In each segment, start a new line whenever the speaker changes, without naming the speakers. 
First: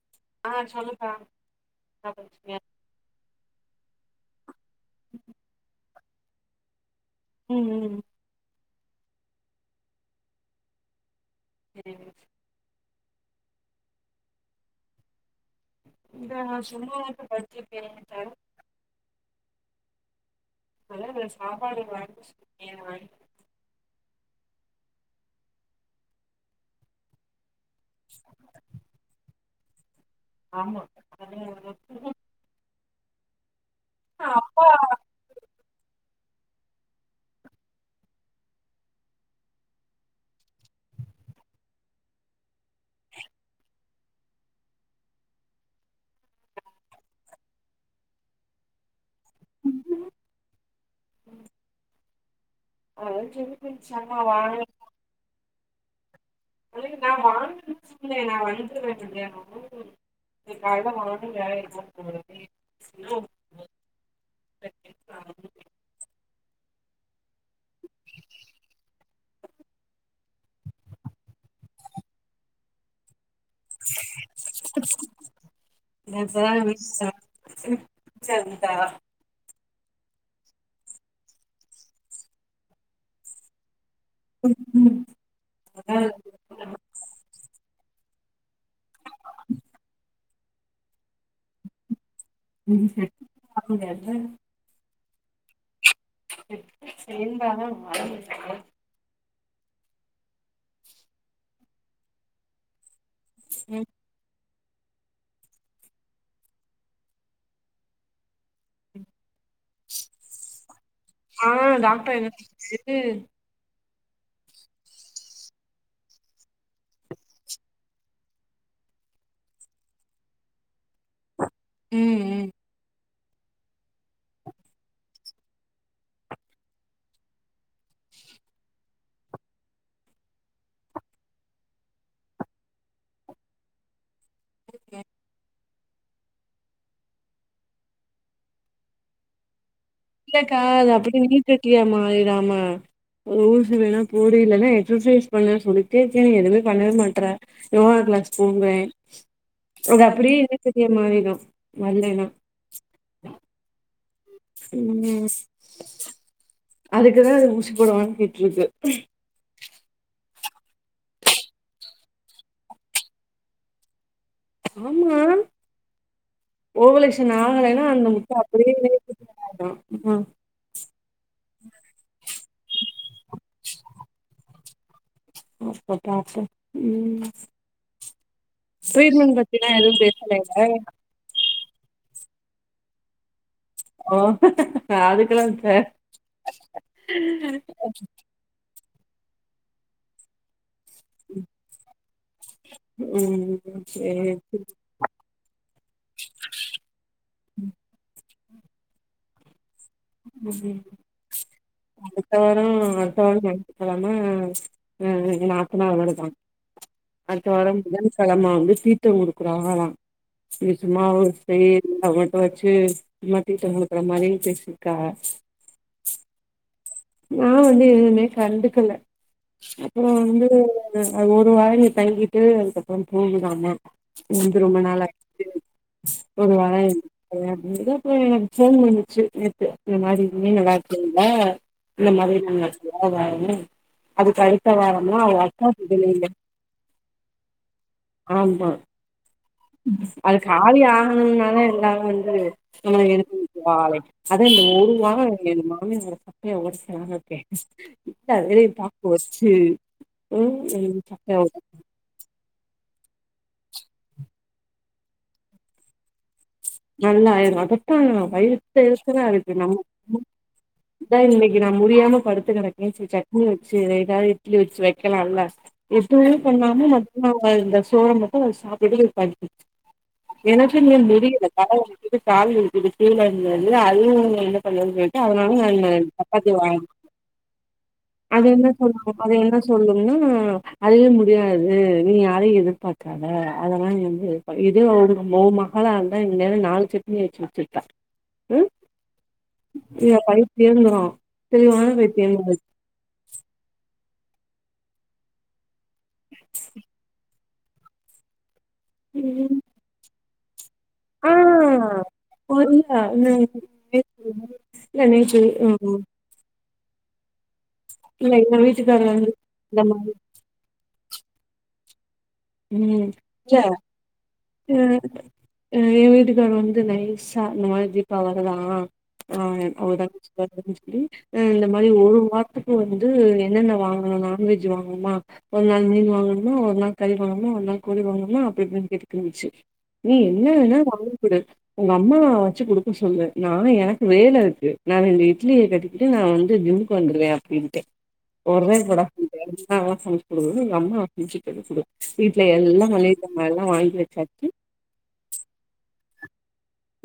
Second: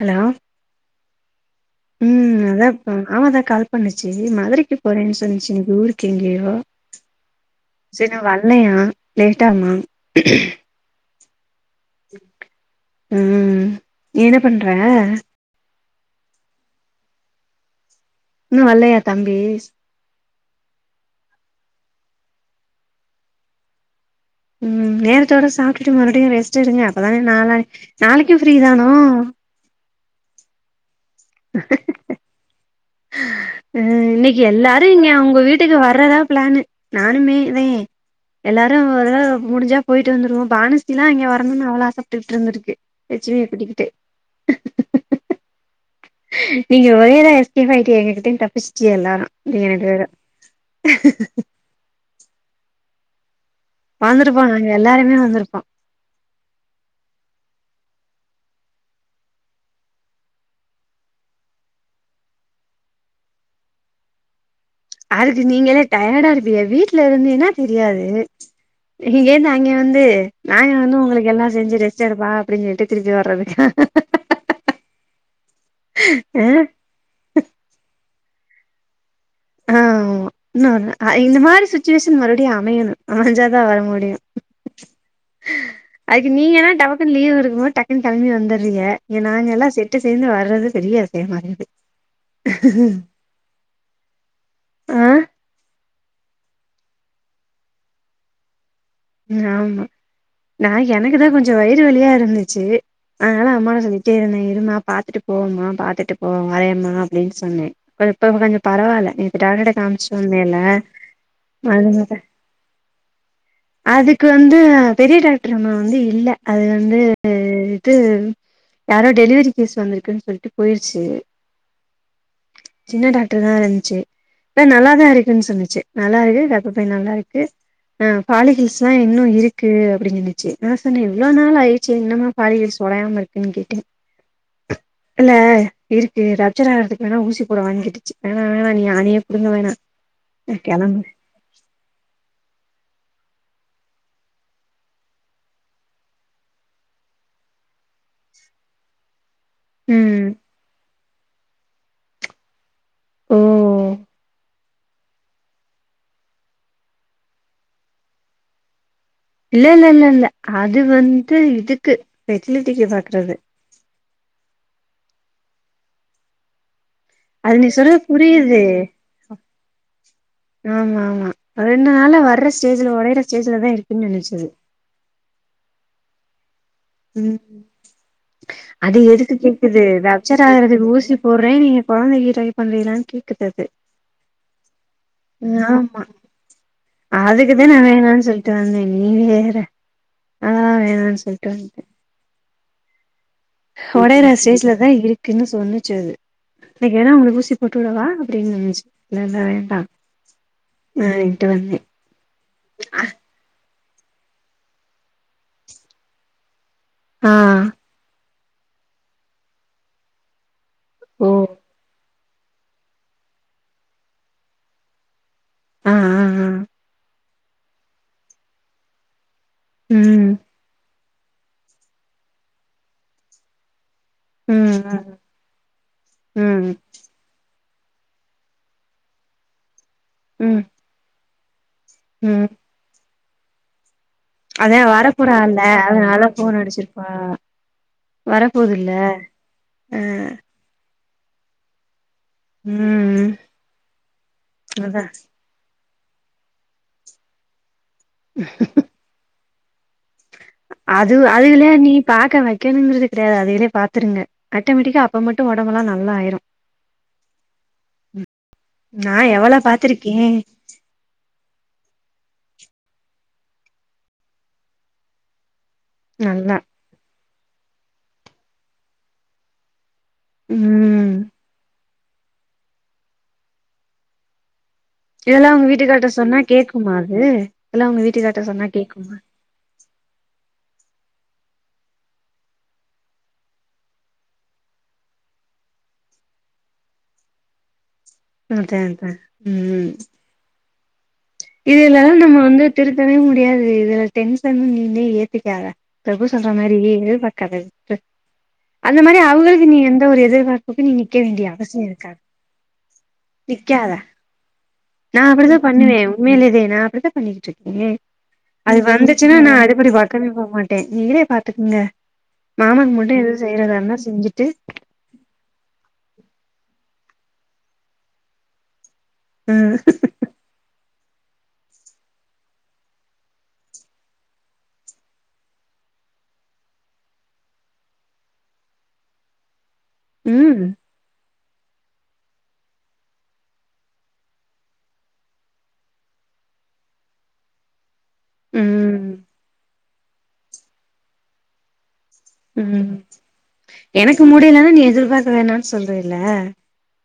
Hello
ஆ சொல்லுப்பா என்ன
ம்
பண்றீங்க
அதான் மாமாதான் கால் பண்ணுச்சு மதுரைக் எ போறேன்னு சொன்னச்சு எங்க ஊருக்கு எங்கேயோ
ம் ம்
சரி ந வல்லையா லேட்டாகுமா
சரிங்க.
ம் நீ என்ன பண்ற
இந்த சோமவார பாத்திப்பிபே
இன்னு வல்லையா தம்பி
அதல்ல சாப்பாடு வாங்க சொல்லி வாங்கி
உம் நேரத்தோட சாப்பிட்டுட்டு மறுபடியு ரெஸ்ட்டு எடுங்க அப்பதானே நாலா நாளைக்கு ஃப்ரீ தானா
ஆமா அது ஒரு-
[inaudible] ம் இன்னைக்கு
அப்பா
எல்லாரு இங்க உங்க வீட்டுக்கு வர்றதா பிளானு நானுமே இதே எல்லாரு வர முடிஞ்சா போயிட்டு வந்துருவோ பானு எல்லாம் அங்க வரணும்னு அவ்வளோ ஆசைப்பட்டுட்டு இருந்திருக்கு. [unintelligible] நீங்க ஒரேதா எஸ்கேப் ஆயிட்டீங்க எங்க கிட்டந் தப்பிச்ட்டீய எல்லாரு இங்கனட்டு வேற
ஆ ஜூமி
வந்துருப்பாங்க இங்க எல்லாருமே வந்துருப்போ
அதுக்கு நா வான்னு சொன்னே நா வந்துருவேனாங்க நீ கால்ல போனவாட்டி வேலைக்கு போ [unintelligible]
ட்ல இருந்தீனா தெரியாது ம்ச் இங்கேந்து அங்க வந்து நாங்க வந்து உங்களுக் எல்லா செஞ்சி ரெஸ்ட் எடுப்பா அப்டின் சொல்ட்டு திருப்பி வர்றது ஆ
என்னாங் சார் சங்தா
ஆமா இன்னொரு ஆ இந்த மாரி சுச்சுவேஷன் மறுபடியு அமையனு அமஞ்சாதா வர முடியு
ம்.
அதுக்கு நீங்க தா
அதான்.
டபுகுன் லீவ் இருக்கு போது டக் டக்குன் கெளம்பி வந்துறீங்க இங்க நாங்க எல்லா செட்டு சேந்து வர்றது பெரிய விசயமா இருக்குது
ம் ம்
ஆ
செம்பாதா வளந்திருக்கு
ம் ஆமா நா எனக்கு தா கொஞ்ச வயிறு வலியா இருந்துச்சி அதனால அம்மாட
ம்
சொல்லிட்டே இருந்தே இருமா பாத்துட்டு போவோமா பாத்துட்டு போ வரையமா அப்டின் சொன்னே ப்ப இப்ப கொஞ்ச பரவால்ல இப்ப டாக்டர்ட காமிச்சோமேல அது தா பா
ம்
அதுக்கு வந்து பெரிய டாக்டர் அம்மா வந்து இல்ல அது வந்து இட்டு யாரோ டெலிவரி கேஸ் வந்திருக்குன் சொல்ட்டு போய்ருச்சி
ம் ம்
சின்ன டாக்டர் தா இருந்ச்சி இல்ல நல்லாதா இருக்குன் சொன்னிச்சி நல்லா இருக்கு கர்பப்பை நல்லா இருக்கு ஆ பாலிஹிள்ஸ்லா இன்னு இருக்கு அப்டின் சொல்லுச்சி நா சொன்னே எவ்ளோ நாள் ஆயிச்சி இன்னமா பாலிகள்ஸ் ஒடையாம இருக் ம் கேட்டின் இல்ல இருக்கு ரப்ச்சர் ஆகறதுக் வேணா ஊசி போடவான் கேட்டுச்சு வேணா வேணா நீ ஆணியே புடுங்க வேணா நா
இல்லக்கா அது
கெளம்பு
அப்டியே நீர் கட்டியா மாறிறாம ஒரு ஊசி வேணா போடு இல்லனா எக்சசைஸ் பண்ணு சொல்லிட்டே இருக்க நீ எதுமே பண்ணவே மாட்ற யோகாக்கு தூங்றே அது
ம்
அப்டியே என்னய மாறியே மாறிடு வல்லைனா
ம்
ம் அதுக்குதா அது ஊசி போடவான் கேட்ருக்கு
இல்ல இல்ல இல்ல இல்ல அது வந்து இதுக்கு ஃபெர்டிலிடிக்கு பாக்கறது
ஆமா
அது நீ
நாங்களன்னா
சொல்றது
அந்த முட்டை
புரியுது
அப்படியே
ஆமா ஆமா ரெண்டு நாள்ல வர்ற ஸ்டேஜ்ல ஓடையிற ஸ்டேஜ்லதா இருக்குன்னு நெனச்சது
ம்ச் அப்ப பாப்போ ம்
உம் அது எதுக்கு
ட்ரீட்மெண்ட் பத்திலா
கேக்குது
எதுவு
அபச்சர்
பேசலைல
ஆகுறதுக்கு ஊசி போடுறே நீ கொழந்தைக்கு ட்ரை பண்ணறீங்களான்னு கேட்குது அது
ஓ அதுக்கெல்லா ச
ஆமா அதுக்குதா நா வேணானு சொல்லிட்டு வந்தே நீ வேற ஆ வேணானு சொல்லிட்டு வண்டே
ம் சேரி
ஒடையிர ஸ்டேஜ்லதா இருக்குன்னு சொன்னுச்சு அது இன்னைக்கு ஏனா அவங்களுக்கு ஊசி போட்டு விடவா அப்படின்னு சொன்னிச்சு இல்லல்ல வேண்டா
உம்
ஆ இன்ட்டு வந்தே
அடுத்த வாரோ அடுத்த வாரோ நைட்டு கெழம ம்ச் ஆ ஏ நாத்தநார் வருதா
ஆ
அடுத்த வரோம் ம் கிழமே வந்து தீத்தம் கொடுக்குறாங்கலா இ சும்மாவ
ஓ
செ வந்து இப்ப வச்சு மத்திட்டங்கக்குற மாரி பேசிருக்கா
ஆ ஆ ஆ
நா வந்து எதுமே கண்டுக்குல அப்புறோ
ம்
வந்து ஒரு வாரோ இங்க தங்கிட்டு அதுக்கப்புறோ போகுதாம வந்து ரொம்ப நாள்
ம்
ஆச்சு ஒரு
ம்
வாரோ இருந்துட்டு போரே கா அப்புறோ எனக்கு போன் பண்ணிச்சு நேத்து இந்த மாரி மீன்
ம்
விளா்கல்ல இந்த மாரி
ம்
நீங்க ஸ்டாராங் ஆவாவு
அதா வரப்போர இல்ல
வெளில
அதனால போன் அடிச்சிருப்பா வர
ஆமா
போதில்ல
அது காலி ஆகணும்னால எல்லாமே வந்து நம்ம
ம்
எடுத்து வெக்கவாலா இந்த ஒரு
அதா
வாரோ என்ன மா சாமி மேலே சத்தியோ ஒடைக்குலான்னு இருக்கே இல்ல அதுலையு பாக்கு வெச்சு
அது அதுல்லா நீ பாக்க வ கணுங்கிறது கிடையாது அதையிலேயே பாத்துருங்க ஆட்டோமேட்டிக்கா அப்போ மட்டும் ஓடம்பல்லா நல்லா ஆயிரு
நல்லாயயிரு அதத்தா வயிறத்த
நா
இருக்கத ஆயிரு
எவ்வள
நம்ம
பாத்திருக்கே
இதா இன்னைக்கு நா முடியாம படு படுத்துக் கேடக்கே சட்னி வச்சு ஏதாவது இட்லி வச்சு வைக்கலால்ல எதுவுமே
நல்லா
பண்ணாம ம அவங்க இந்த சோற மட்டு அத சாப்புட்டுட்டு போயி படுத்துச்சு எனக்கு மே
ம்
முடியல தல கால் இருது கீழ இருந்தது அதுவும் என்ன சொல்லனு வண்டு அதனால
இதெல்லா உங்க
நா இந்த
வீட்டுக்கார்ட்ட சொன்னா
சப்பாத்தி வா
கேக்குமா அது இதெல்லா உங்க வீட்டுக்கார்ட்ட
அது
சொன்னா
என்ன
கேக்குமா
சொல்லும் என்ன சொல்ல ன்னா அதுவே முடியாது நீ யாரையு எதிர்பாக்காத அதெல்லா வந்து இதே ஒரு உ மகளா இருந்தா இந்த நேரோ நாலு சட்னி அரச்சி வச்சிருப்பா
அதா அதா உம்
இருந்துரு
இதுலல்லா நம்ம வந்து திருத்தவே முடியாது இதுல டென்ஷன் நீங்களே ஏத்திக்காத பிரபு சொல்ற மாரி எதிர்பாக்காத விட்ரு அந்த மாரி அவங்களுக்கு நீ எந்த ஒரு எதி பாத்து நிக்க
ஆ
வேண்டிய அவசியோ இருக்காது
ஒரு இல்ல நான்
நிக்காத
இல்ல
நா
நேத்து
அப்படிதா பண்ணுவே
ம்
உண்மையில அதே நா அப்படித்தா பண்ணிட்டு இருக்க
இல்ல எங்க
அது
வீட்டுக்காரர் வந்து
வந்துச்சுன்னா நா
இந்த
அடுப்படி
மாரி
பக்கமே போ மாட்டே நீங்களே பாத்துகுங்க மாமாக்கு
ம்
மட்டு எது
இல்ல
செய்யறதனா செஞ்சுட்டு
அ எ வீட்டுக்காரு வந்து நை சா நம தீபா வருதா அவ தங்கச்சி பர்த்டே சொல்லி இந்த மாதிரி ஒரு வாரத்துக்கு வந்து என்னென்ன வாங்கணு நான்வெஜ் வாங்கணுமா ஒரு நாள் மீ வாங்கணும்னா ஒரு நா கறி வாங்கனுமா ஒரு நாள் கோழி வாங்கனுமா அப்படி இப்படின்னு கேட்டுக்கிட்டு இருந்துச்சு நீ
ம்
என்ன
ம்
வேனா வாங்கிகுடு உங்க அம்மாா வச்சு குடுக்க சொல்லு நா எனக்கு வேல இருக்கு நா ரெண்டு இட்லிய கட்டிகிட்டு நா வந்து ஜிம்முக்கு வந்துருவ அப்படின்டே ஒரே
ம்
[unintelligible] எல்லா
ம்
மளிக ஜாமான்லா வாங்கி
எனக்கு
வச்சாச்சு
முடியலன்னா நீ எதிர்பார்க்க வேணான்னு சொல்றல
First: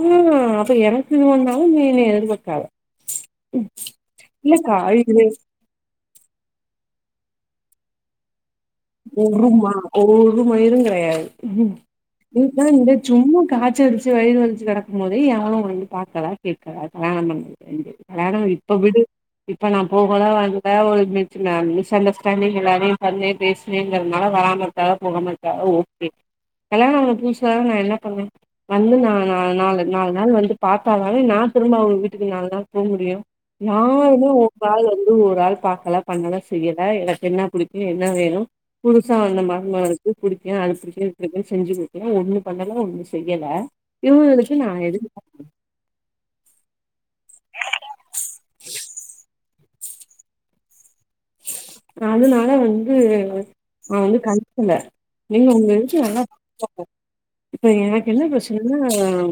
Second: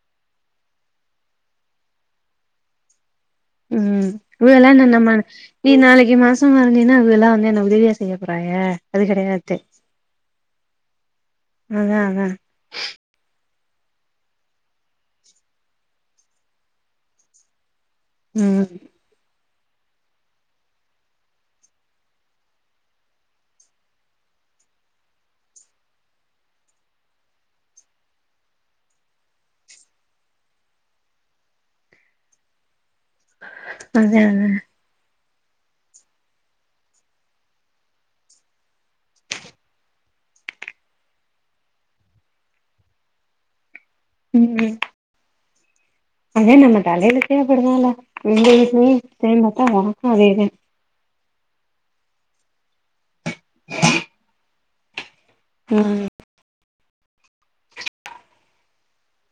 ம் அப்ப எனக்கு இது வந்தாலும் நீ என்ன எதிர்பாக்காத
ம் இவலளா
இல்லக்கா
நம்பாத
இது
நீ நாளைக்கு மாச மாசம்மா வந்தைன்னா இவுகளா வந்து என்ன உதவியா செய்ய போறாக அது கெடையாது ! ! ! ! ! ! ! ! ! ! அதா ! ! அதா ! ! ! ! ! ! !
வச்ச வச்சு வயிறு வலிச்சு கெடக்கு போதே எவளு வந்து பாக்கல கேட்கல வேணான்னு வந்து வேனா
ம்
இப்ப விடு இப்ப நா போகல வந்த ஒரு மிஸ் மிஸ் அண்டர்ஸ்டாண்டிங் எல்லாரையு வந்தே பேச அப்படிங்கறனால வராமருக்க போகாமருக்க ஓகே கல்யாண ஆன புதுசுல நா என்ன பண்ணே வந்து நா நாலு நாளு நாலு நாள் வந்து பாத்தா தான நா திரும்ப அவுங்க வீட்டுக்கு நாலு நாள் போக முடியு
அதா
யாருமே
அதா
உங்காளு து ஒரு ஆள் பாக்கல பண்ணல செய்யல எனக்கு என்ன புடிக்கு என்ன வேணு புதுசா வந்த மருமகளுக்கு புடிக்கு அது புடிக்கு செஞ்சு குடுக்கல ஒண்ணு பண்ணல ஒண்ணு செய்யல இவுகளுக்கு நா எதுக்கு
ஏ நம்ம தலையெழுத்தே அப்படி தாண்டா எங்க வீட்லயு சேந்தாத்தா உனக்கு அதேதா
அதுனால வந்து நா வந்து கண்டுகல ஏங்க உங்க
ம்
வீட்ல [unintelligible] இப்ப எனக்கு என்ன பிரச்சனா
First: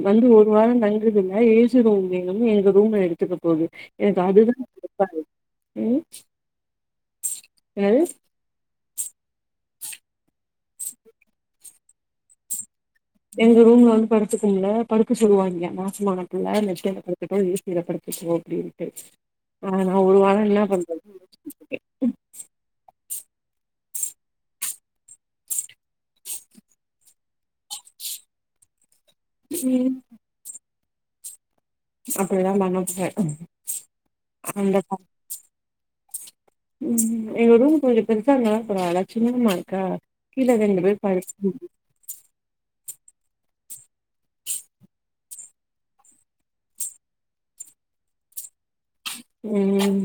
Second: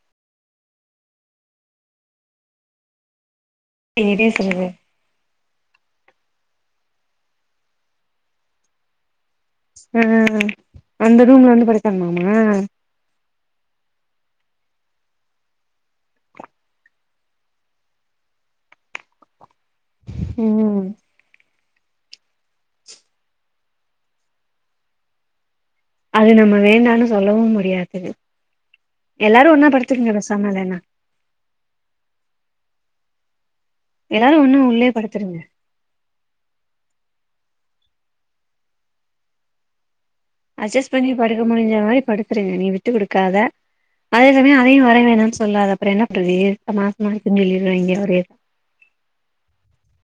வந்து ஒரு வாரம் தங்குதுல ஏசி ரூம் வேணுனு எங்க ரூம எடுத்துக்கு போகு எனக்கு
இதே
அதுதா
சொல்லுது
[unintelligible] ம் என்ன து
அ அந்த ரூம்ல வந்து படுப்பாங்கலாமா
எங்க ரூம்ல வந்து படுத்துக்கும்ல படுக்க சொல்லுவாய்ங்க மாசமான புள்ள மெத்தைல படுத்துக்க ஏசியில படுத்துக்க ஓ அப்டி இருக்க ஆனா ஒரு வாரம் என்னா
ம்
பண்றது
அது நம்ம வேண்டான்னு சொல்லவும் முடியாது எல்லாரு ஒன்னா படுத்துகுங்க பேசாம இல்லைனா
அப்படிலா பண்ண முடியாது
எல்லாரு ஒன்னா
அந்த
உள்ளயே
[unintelligible]
படுத்துருங்க
ம் எங்க ரூம் கொஞ்ச பெருசா இருந்தாலு பரவால்ல சின்ன ரூமா இருக்கா கீழ ரெண்டு
அட்ஜஸ்ட்
பேர்
பண்ணி படுக்க
படுத்து
முடிஞ்ச மாரி படுத்துறங்க நீ விட்டு குடுக்காத அதே சமயம் அதையும் வர வேணாம் சொல்லாத அப்புற என்ன பண்றது மார்ச் மாசம் சொல்லிருவாங்க ஒரே
ம்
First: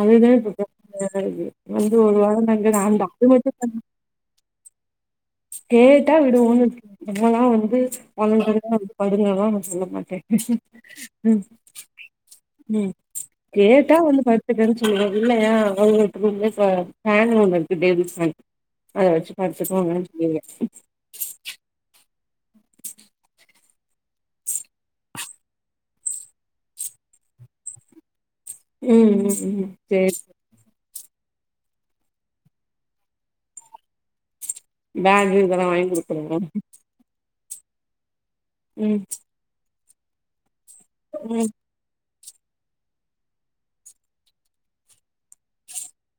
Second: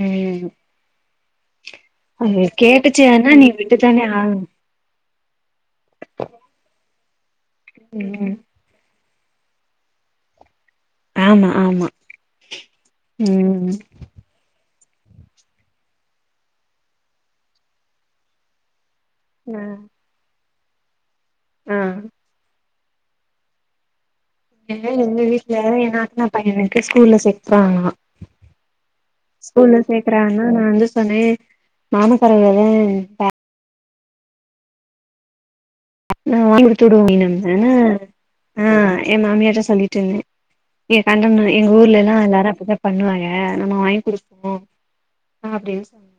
அதுதா
ம்
இப்ப பிரச்சன சரி வந்து ஒரு
அது
வாரம் தங்கவேண்டா அது
கேட்டுச்சுன்னா நீ
மட்டும்
விட்டுத்தானே ஆகணு
கேட்டா விடுவோனுருக்கு நம்மலா வந்து
ம்
வளர்ந்தது படுங்கதா நா சொல்ல மாட்டே ம்
ஆமா ஆமா
ம்
ம்
கேட்டா வந்து படுத்துக்கற இல்லையா அவங்க ரூம்ல இப்போ ஃபேண் ஒண்ணு இருக்கு டேபுள் ஃபேண் அத வெச்சு படுத்துக்குவாங்க தெரியலயே
அ ஏங்க எங்க வீட்டுல வேற என் நாத்தனார் பையனுக்கு ஸ்கூல்ல சேக்ராங்கலா
ம் ம் ம்
ஸ்கூல்ல
சேரி
சேக்கராங்கனா நா வந்து சொன்னே நானு [unintelligible]
பேகு இது எல்லா வாங்
நா வாங்கி குடுத்துடுவோ அப்டின்னுருந்தே ஆ
ம்
என் மாமியார்ட்ட சொல்லிட்டு இருந்தே எ கண்டண்டு
ம்
எங்க ஊர்ல இரு க எல்லாரு அப்டித்தா பண்ணுவாங்க நம்ம வாங்கி குடுப்போ ஆ அப்டின்னு சொன்னே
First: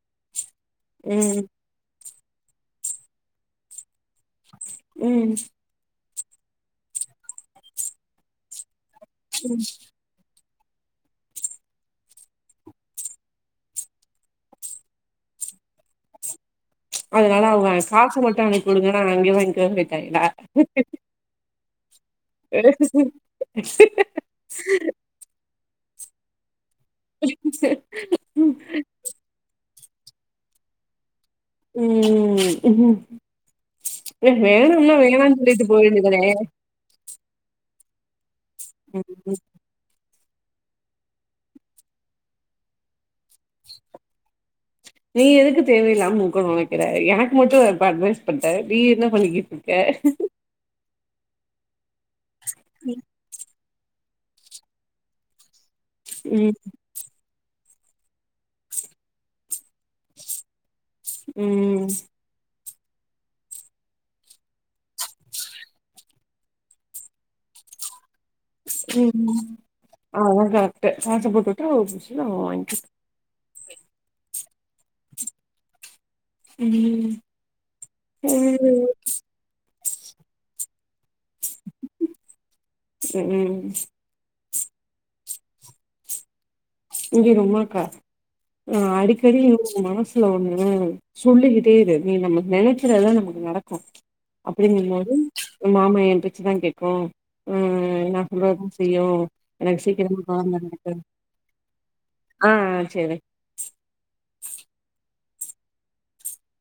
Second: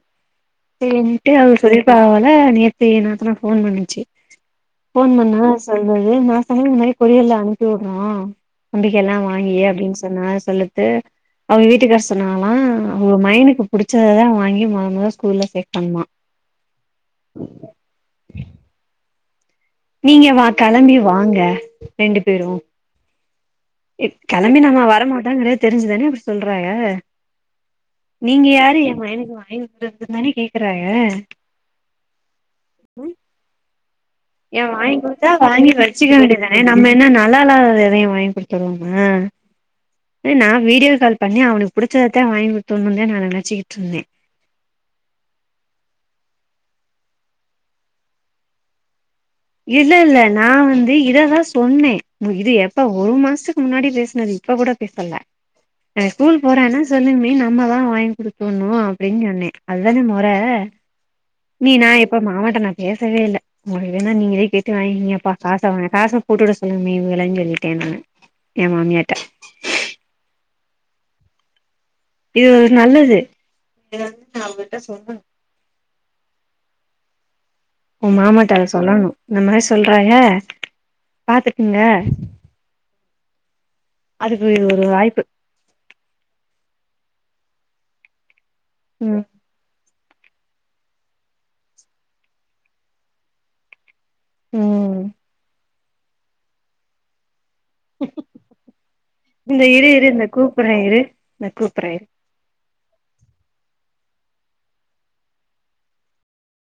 சேரின்ட்டு
ம்
அவுங்க சொல்லியிருப்பாங்க போல நேத்து என் நாத்தனா ஃபோன் பண்ணுச்சி ஃபோன்
ம்
பண்ணது அவ சொல்றது நா சொன்னே இந்த மாரி கொரியர்ல அனுப்பி விட்றோ தம்பிக்கி எல்லா வாங்கி அப்டின்னு சொன்னேனா நா சொல்றத்து அவுங்க வீட்டுக்கார் சொன்னாங்களா அவுங்க மையனுக்கு புடிச்சததா வாங்கி மொத மொதல்ல ஸ்கூல்ல சேக்கனுமா
[unintelligible] அதனால அவங்க காச மட்டு அனுப்பி விடுங்க நா அங்கயே வாங்கிக்கிறேன்னு போயிட்டாங்களா
நீங்க வா கெளம்பி வாங்க ரெண்டு பேரு கெம்பி நாம்ப வர மாட்டாங்குறத தெரிஞ்சி தானே அப்டி சொல்றாரு அ நீங்க யாரு என் மயனுக்கு வாங்கி குடுக்கறது தானே கேக்குறாக
ம் ம்
ஏன் வாங்கி குடுத்தா வாங்கி
போ
வச்சுக்க
வேண்டியதானே
வேண்டியதுதானே நம்ம என்ன நல்லா இல்லாத எதயு வாங்கி குடுத்துருவோமா
[unintelligible]
நா வீடியோ கால் பண்ணி அவனுக்கு புடிச்சத தா வாங்கி குடுத்துவுட்னு தா நா நெனைச்
நீ எதுக்கு தேவையில்லாம குடுக்கனு நெனைக்கிற எனக்கு மட்டு அப்போ அட்வைஸ் பண்ட்ட நீ என்ன பண்ணிக்கிட்டு இருக்க
இல்ல இல்ல நா வந்து இததா சொன்னே இது எப்ப ஒரு மாசத்துக்கு முன்னாடி பேஸ் சனது இப்ப கூட பேசல நா ஸ்கூல்
ம்
போறான்னா சொல்லுகமி நா நம்மதா வாங்கி குடுக்கணு அப்டின்னு சொன்னே அதுதானே மொற நீ
ம்
நா இப்ப மாமாட்ட நா பேசவே இல்ல மொத வேன்னா நீங்களே கேட்டு வாங்கிகங்கபா காச வா காச போட்டு விட சொல்லுங்கமி இவகள சொல்லிட்டேன் நானு ஏ மாமியாட்ட
ம் ஆ உங்க அத்த காச போட்டு உட்டா ஒ
இது ஒரு நல்லது
ம்
ஒ மாமாட்ட அத சொல்லணு இந்த மாரி சொல்றாக பாத்துக்கங்க
ம்
தோ இது ஒரு வாய்ப்பு
இங்கே இரு உமாக்கா ஆ
ம்
அடிக்கடி உன் மனசு ல ஒன்னு சொல்லிக்கிட்டே இரு நீ நம்ம நெனைக்கிறதுதா நமக்கு நடக்கு அப்டியே
ம்
நின்னாலும் மாமா என் பேச்சுதா கேக்கோ ம் நா சொல்றதுதா செய்யு
இந்த
எனக்கு சீக்கிரமா காரியோ நடக்
பிரேயர்
சேரி